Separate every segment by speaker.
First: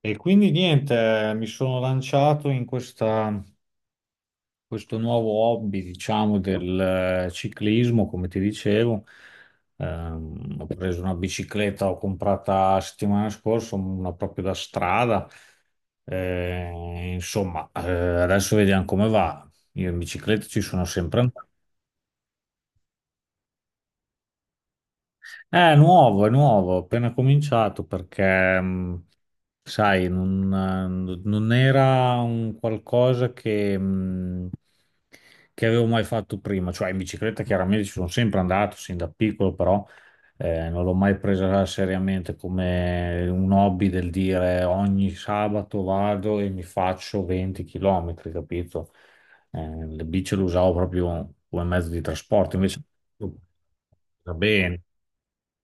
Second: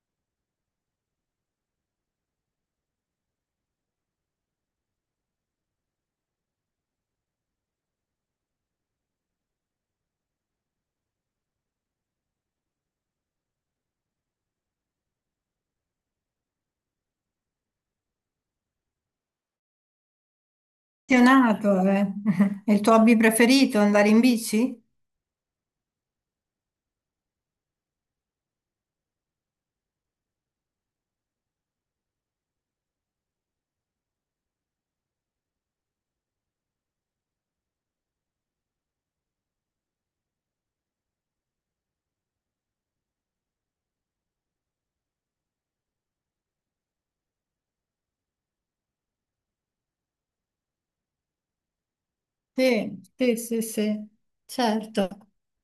Speaker 1: E quindi niente, mi sono lanciato in questo nuovo hobby, diciamo, del ciclismo, come ti dicevo. Ho preso una bicicletta, ho comprata settimana scorsa, una proprio da strada. Insomma, adesso vediamo come va. Io in bicicletta ci sono sempre andato.
Speaker 2: Appassionato, eh. È il tuo hobby preferito, andare in bici?
Speaker 1: È nuovo, ho appena cominciato perché, sai, non era un qualcosa che avevo mai fatto prima. Cioè, in bicicletta chiaramente ci sono sempre andato, sin da piccolo, però non l'ho mai presa seriamente come un hobby del dire ogni sabato vado e mi faccio 20 km, capito? Le bici le usavo proprio come mezzo di trasporto, invece
Speaker 2: Sì, sì, sì, sì,
Speaker 1: va bene.
Speaker 2: certo.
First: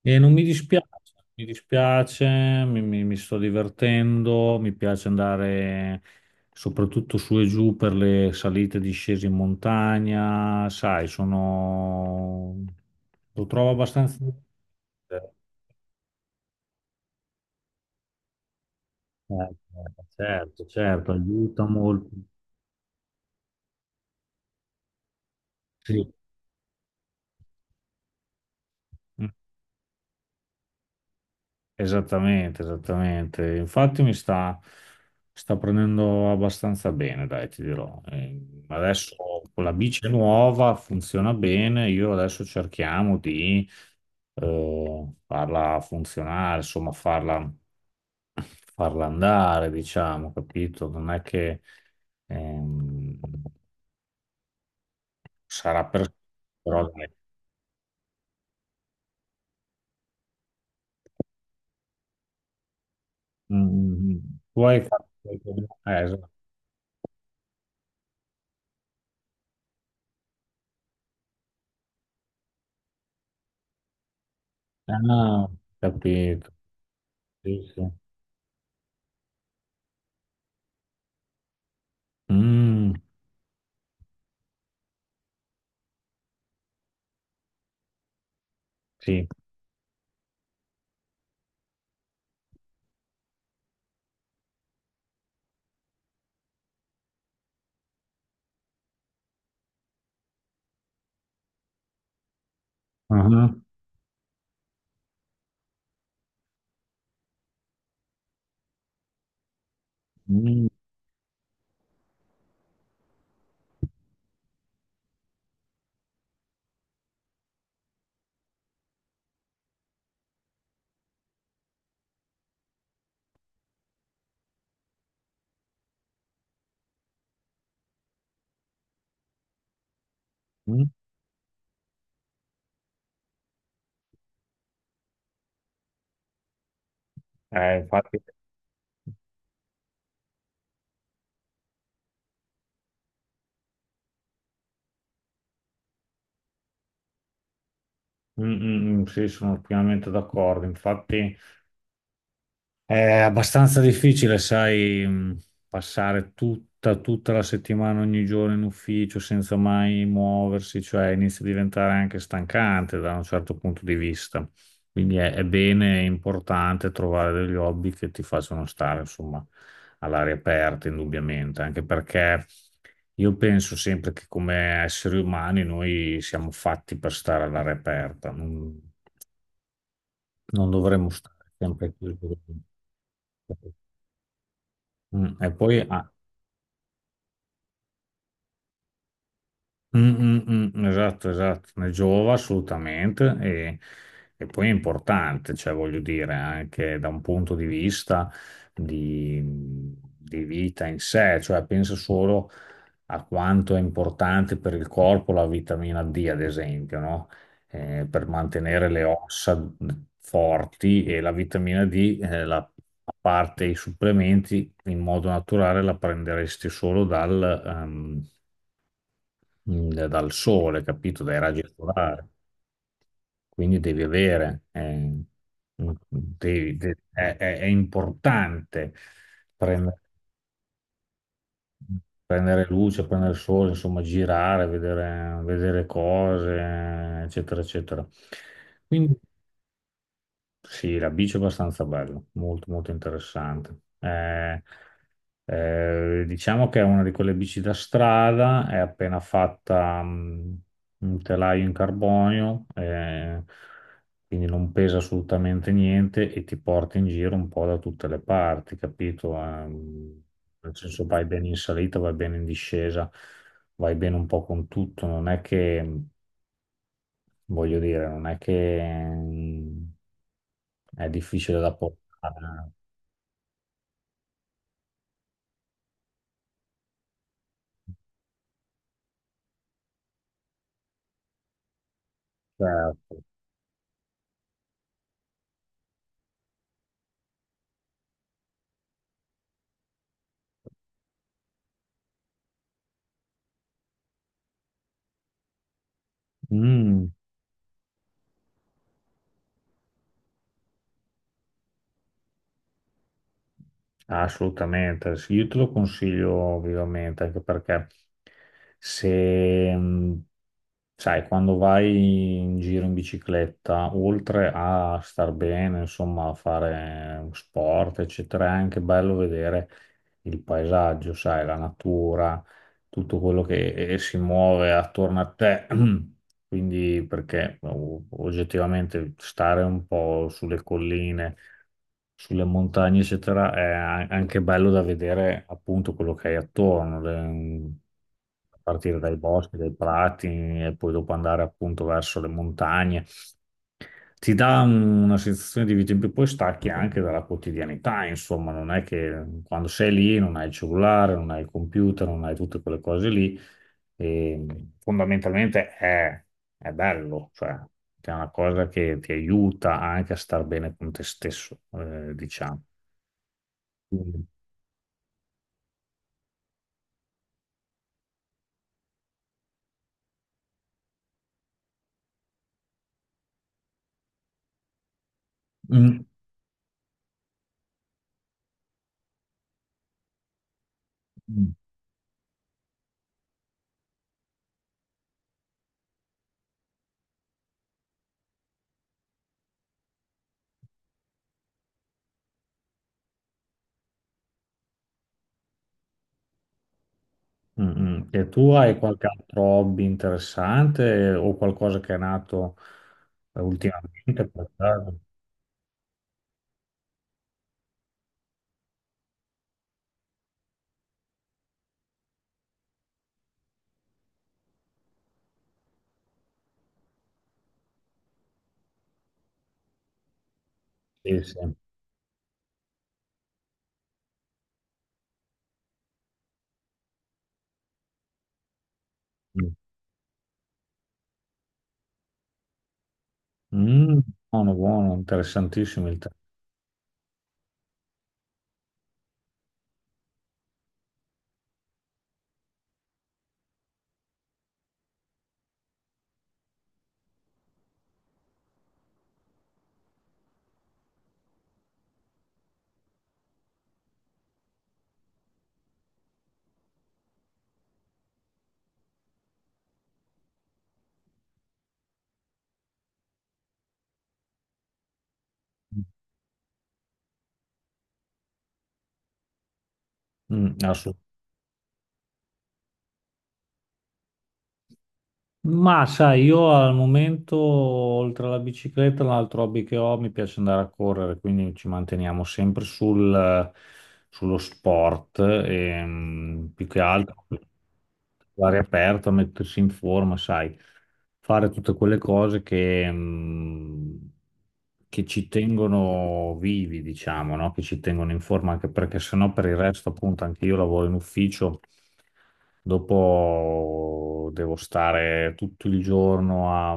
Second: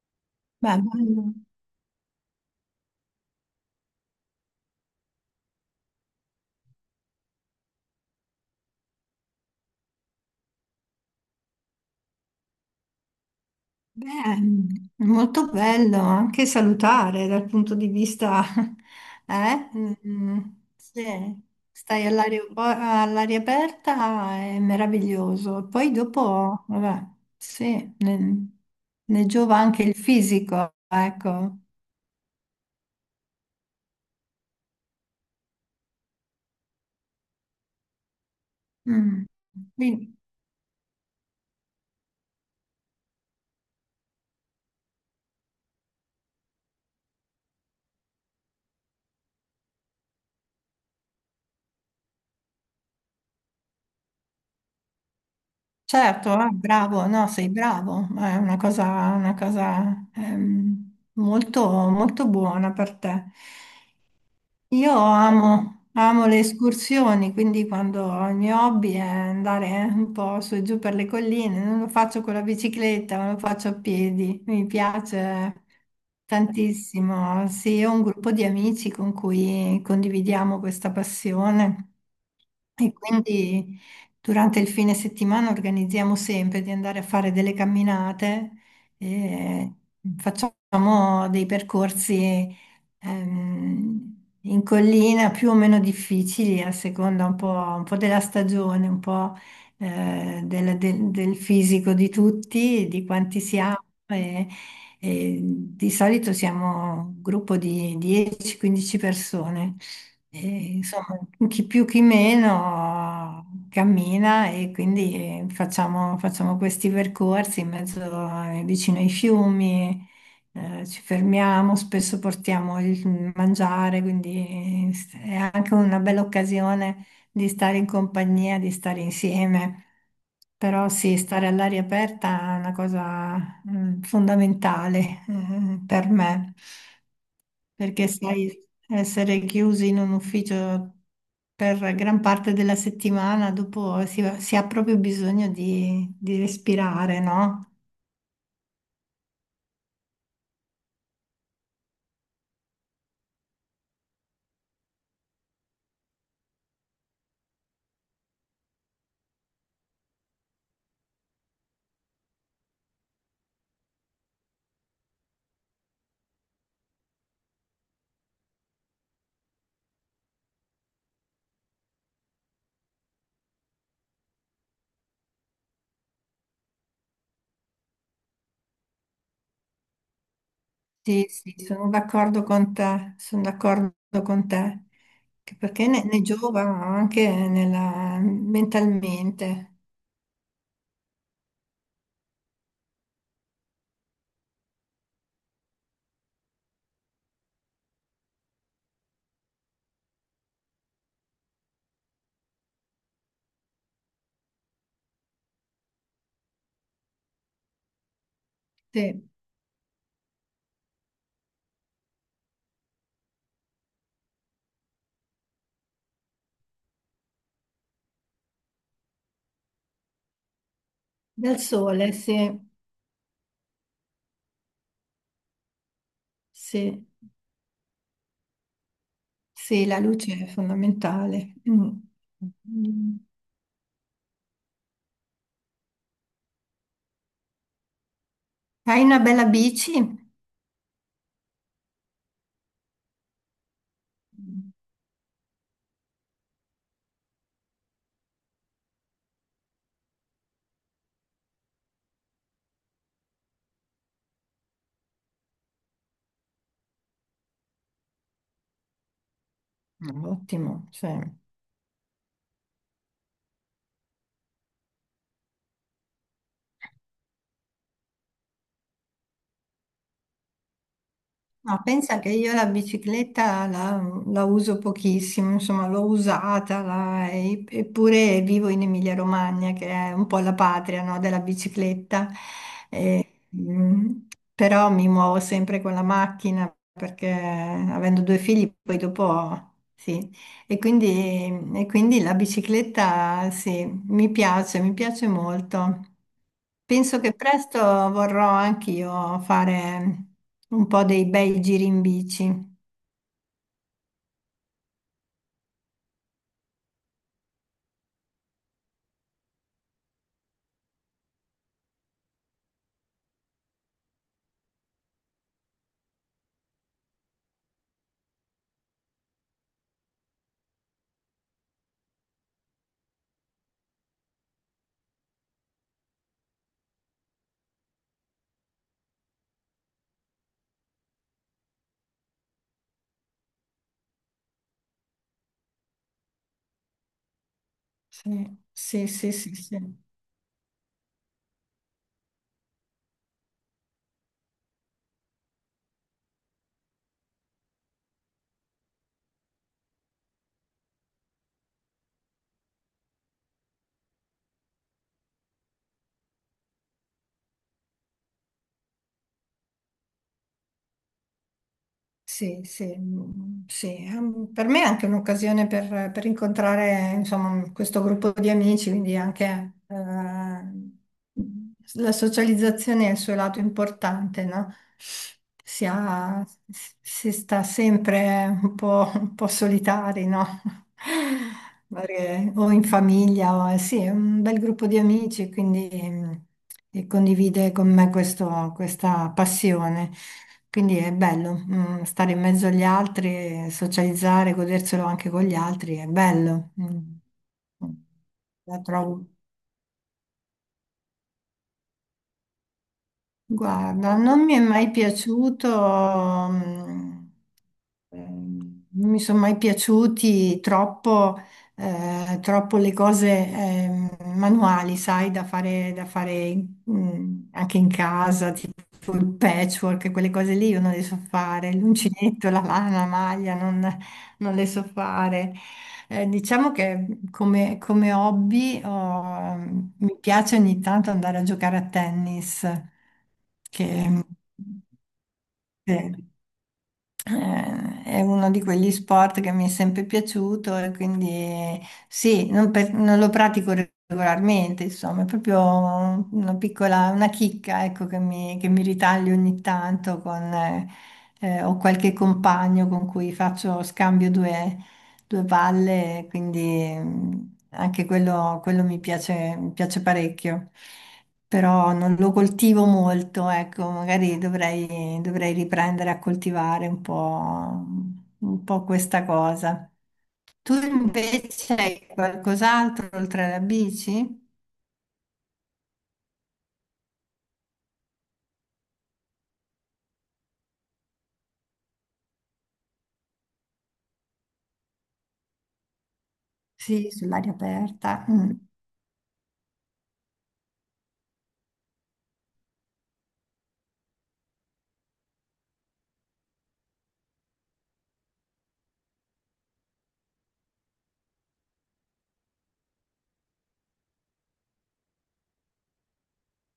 Speaker 1: E non mi
Speaker 2: Beh,
Speaker 1: dispiace,
Speaker 2: bello.
Speaker 1: mi dispiace, mi sto divertendo, mi piace andare soprattutto su e giù per le salite e discese in montagna, sai, sono. Lo trovo abbastanza.
Speaker 2: Beh, è
Speaker 1: Eh,
Speaker 2: molto bello, anche salutare dal punto di vista,
Speaker 1: eh,
Speaker 2: eh? Mm,
Speaker 1: certo, certo,
Speaker 2: sì.
Speaker 1: aiuta
Speaker 2: Stai
Speaker 1: molto.
Speaker 2: all'aria aperta, è meraviglioso. Poi
Speaker 1: Sì.
Speaker 2: dopo, vabbè, sì, ne
Speaker 1: Mm.
Speaker 2: giova anche il fisico, ecco.
Speaker 1: Esattamente, esattamente. Infatti mi sta prendendo abbastanza bene, dai, ti dirò. Adesso
Speaker 2: Mm.
Speaker 1: con la bici
Speaker 2: Quindi-
Speaker 1: nuova funziona bene, io adesso cerchiamo di farla funzionare, insomma, farla andare, diciamo, capito? Non è che ehm, sarà per.
Speaker 2: Certo, ah,
Speaker 1: Però
Speaker 2: bravo,
Speaker 1: dai.
Speaker 2: no, sei bravo, è una cosa, molto, molto buona per te.
Speaker 1: Mm, mm, mm. Tu hai
Speaker 2: Io
Speaker 1: fatto.
Speaker 2: amo, amo
Speaker 1: Esatto.
Speaker 2: le escursioni, quindi quando il mio hobby è andare un po' su e giù per le colline, non lo faccio con la bicicletta, ma lo faccio a piedi, mi
Speaker 1: Ah,
Speaker 2: piace
Speaker 1: capito.
Speaker 2: tantissimo.
Speaker 1: Sì, sì.
Speaker 2: Sì, ho un gruppo di amici con cui condividiamo questa passione. E
Speaker 1: Mm,
Speaker 2: quindi durante il fine settimana organizziamo sempre di andare a fare delle camminate,
Speaker 1: sì.
Speaker 2: e facciamo dei percorsi ehm, in collina più o meno difficili a seconda un po' della stagione, un po' del fisico di tutti, di quanti
Speaker 1: Ah,
Speaker 2: siamo. E di solito siamo un gruppo di 10-15 persone. E,
Speaker 1: mm,
Speaker 2: insomma, chi più chi meno cammina e quindi facciamo, facciamo questi percorsi in mezzo vicino ai fiumi, ci fermiamo, spesso portiamo il mangiare, quindi è anche una bella occasione di stare in compagnia, di stare insieme.
Speaker 1: mm.
Speaker 2: Però sì, stare all'aria aperta è una cosa fondamentale per me, perché
Speaker 1: Infatti,
Speaker 2: sai, essere chiusi in un ufficio per gran parte della settimana, dopo si ha proprio bisogno di respirare, no?
Speaker 1: mm, mm, mm, sì, sono pienamente d'accordo. Infatti, è abbastanza difficile, sai, passare tutta la settimana, ogni giorno in ufficio senza mai muoversi, cioè inizia a diventare anche stancante da un certo punto di vista. Quindi è bene, è importante trovare degli hobby che ti facciano stare, insomma, all'aria aperta, indubbiamente, anche perché io penso sempre che come esseri umani noi siamo fatti per stare all'aria aperta, non dovremmo
Speaker 2: Sì,
Speaker 1: stare
Speaker 2: sì, sono
Speaker 1: sempre chiusi.
Speaker 2: d'accordo con te, sono d'accordo con te,
Speaker 1: Mm, e
Speaker 2: che
Speaker 1: poi,
Speaker 2: perché ne,
Speaker 1: ah,
Speaker 2: ne giova anche mentalmente.
Speaker 1: mm, mm, mm, esatto, esatto, ne giova assolutamente e poi è importante, cioè voglio dire, anche da un punto di vista di, di vita in sé, cioè pensa solo a quanto è importante per il corpo la vitamina D, ad esempio, no? Per mantenere le
Speaker 2: Sì.
Speaker 1: ossa forti e la vitamina D, la, a parte i supplementi, in modo naturale la prenderesti solo dal sole, capito? Dai
Speaker 2: Dal
Speaker 1: raggi
Speaker 2: sole,
Speaker 1: solari.
Speaker 2: sì,
Speaker 1: Quindi devi avere,
Speaker 2: sì,
Speaker 1: è, è importante
Speaker 2: sì, la
Speaker 1: prendere,
Speaker 2: luce è fondamentale. Mm.
Speaker 1: prendere luce,
Speaker 2: Mm.
Speaker 1: prendere sole, insomma, girare, vedere, vedere cose, eccetera, eccetera.
Speaker 2: Hai
Speaker 1: Quindi
Speaker 2: una bella bici?
Speaker 1: sì, la bici è abbastanza bella, molto, molto interessante.
Speaker 2: Mm.
Speaker 1: Diciamo che è una di quelle bici da strada, è appena fatta un telaio in carbonio, quindi non pesa assolutamente niente e ti porta in giro un po' da tutte le parti, capito? Nel
Speaker 2: Ottimo,
Speaker 1: senso
Speaker 2: sì.
Speaker 1: vai bene in salita, vai bene in discesa, vai bene un po' con tutto, non è che, voglio dire, non è che mh, è difficile da
Speaker 2: No, pensa che io la
Speaker 1: portare.
Speaker 2: bicicletta la uso pochissimo, insomma l'ho usata, eppure vivo in Emilia-Romagna, che è un po' la patria, no, della bicicletta,
Speaker 1: Certo.
Speaker 2: e, però mi muovo sempre con la macchina perché avendo due figli poi dopo... Sì, e quindi, e quindi la bicicletta sì, mi piace molto.
Speaker 1: Mm.
Speaker 2: Penso che presto vorrò anch'io fare un po' dei bei giri in bici.
Speaker 1: Assolutamente, sì, io te lo consiglio vivamente, anche perché se, sai, quando vai in giro in bicicletta, oltre a star bene, insomma, a fare sport, eccetera, è anche bello vedere il paesaggio, sai, la natura, tutto quello che si muove attorno a te. Quindi, perché oggettivamente stare un po' sulle colline sulle montagne, eccetera, è anche bello da vedere appunto quello che hai attorno, a
Speaker 2: Sì,
Speaker 1: partire
Speaker 2: sì,
Speaker 1: dai
Speaker 2: sì, sì,
Speaker 1: boschi, dai
Speaker 2: sì.
Speaker 1: prati e poi dopo andare appunto verso le montagne. Ti dà una sensazione di vita in più, poi stacchi anche dalla quotidianità, insomma, non è che quando sei lì non hai il cellulare, non hai il computer, non hai tutte quelle cose lì e fondamentalmente è bello, cioè che è una cosa che ti aiuta anche a star bene con te stesso, diciamo.
Speaker 2: Sì, sì, mm, sì.
Speaker 1: Mm,
Speaker 2: Per me è anche un'occasione per incontrare, insomma, questo gruppo di amici, quindi anche la socializzazione è il suo lato importante, no? si,
Speaker 1: mm,
Speaker 2: si sta sempre un po' solitari, no?
Speaker 1: mm,
Speaker 2: Perché o in famiglia, o, sì, è un bel gruppo di amici, quindi e condivide con me questa passione. Quindi è bello, stare in mezzo agli altri, socializzare, goderselo anche con gli altri, è bello. Mm.
Speaker 1: mm,
Speaker 2: Mm.
Speaker 1: mm. E tu hai
Speaker 2: La
Speaker 1: qualche
Speaker 2: trovo.
Speaker 1: altro hobby interessante o qualcosa che è nato
Speaker 2: Guarda,
Speaker 1: ultimamente
Speaker 2: non
Speaker 1: per
Speaker 2: mi è mai
Speaker 1: caso?
Speaker 2: piaciuto, mm, non mi sono mai piaciuti troppo, troppo le cose, manuali, sai, da fare, anche in casa, tipo il patchwork, quelle cose lì io non le so
Speaker 1: Sì, sì.
Speaker 2: fare, l'uncinetto, la lana, la maglia, non le so fare. Diciamo che come hobby
Speaker 1: Mm.
Speaker 2: mi piace ogni tanto andare a giocare a tennis, che,
Speaker 1: Mm, buono, buono, interessantissimo il
Speaker 2: che,
Speaker 1: tema.
Speaker 2: è uno di quegli sport che mi è sempre piaciuto e quindi sì, non lo pratico regolarmente, insomma, è proprio una chicca, ecco, che mi ritaglio ogni tanto con... ho qualche compagno con cui faccio scambio due palle, quindi anche quello mi piace parecchio, però non lo coltivo molto, ecco, magari dovrei, dovrei riprendere a coltivare un po' questa cosa.
Speaker 1: Mm,
Speaker 2: Tu
Speaker 1: assolut-
Speaker 2: invece hai qualcos'altro oltre alla bici?
Speaker 1: Ma sai, io al momento, oltre alla bicicletta, l'altro hobby che ho, mi piace andare a correre, quindi ci manteniamo sempre sullo sport, e, più che
Speaker 2: Sì,
Speaker 1: altro.
Speaker 2: sull'aria aperta. Mm.
Speaker 1: L'aria aperta, mettersi in forma, sai, fare tutte quelle cose che ci tengono vivi, diciamo, no? Che ci tengono in forma, anche perché sennò per il resto, appunto, anche io lavoro in ufficio, dopo devo stare tutto il giorno a,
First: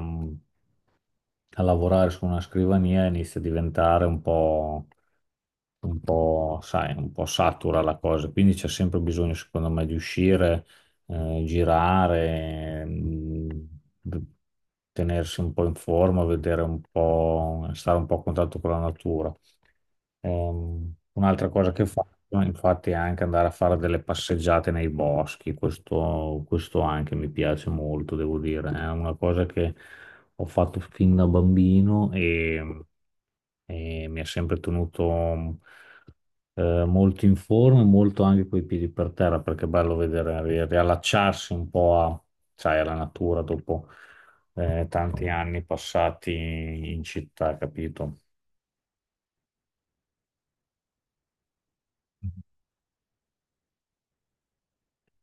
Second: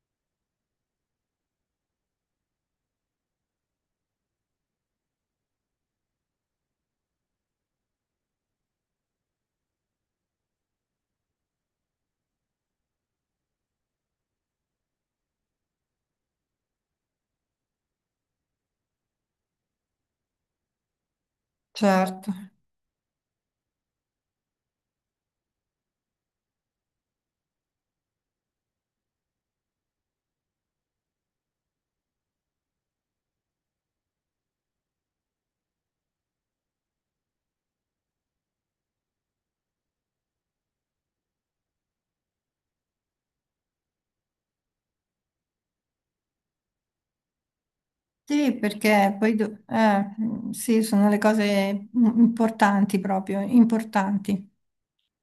Speaker 1: a lavorare su una scrivania e inizia a diventare un po', sai, un po' satura la cosa, quindi c'è sempre bisogno, secondo me, di uscire, girare, tenersi un po' in forma, vedere un po', stare un po' a contatto con la natura. Un'altra cosa che
Speaker 2: Certo.
Speaker 1: faccio, infatti, è anche andare a fare delle passeggiate nei boschi, questo anche mi piace molto, devo dire, è una cosa che ho fatto fin da bambino e mi ha sempre tenuto molto in forma, e molto anche coi piedi per terra, perché è bello vedere, riallacciarsi un po' sai, alla natura dopo tanti anni passati in città, capito?
Speaker 2: Sì, perché poi sì, sono le cose importanti proprio, importanti.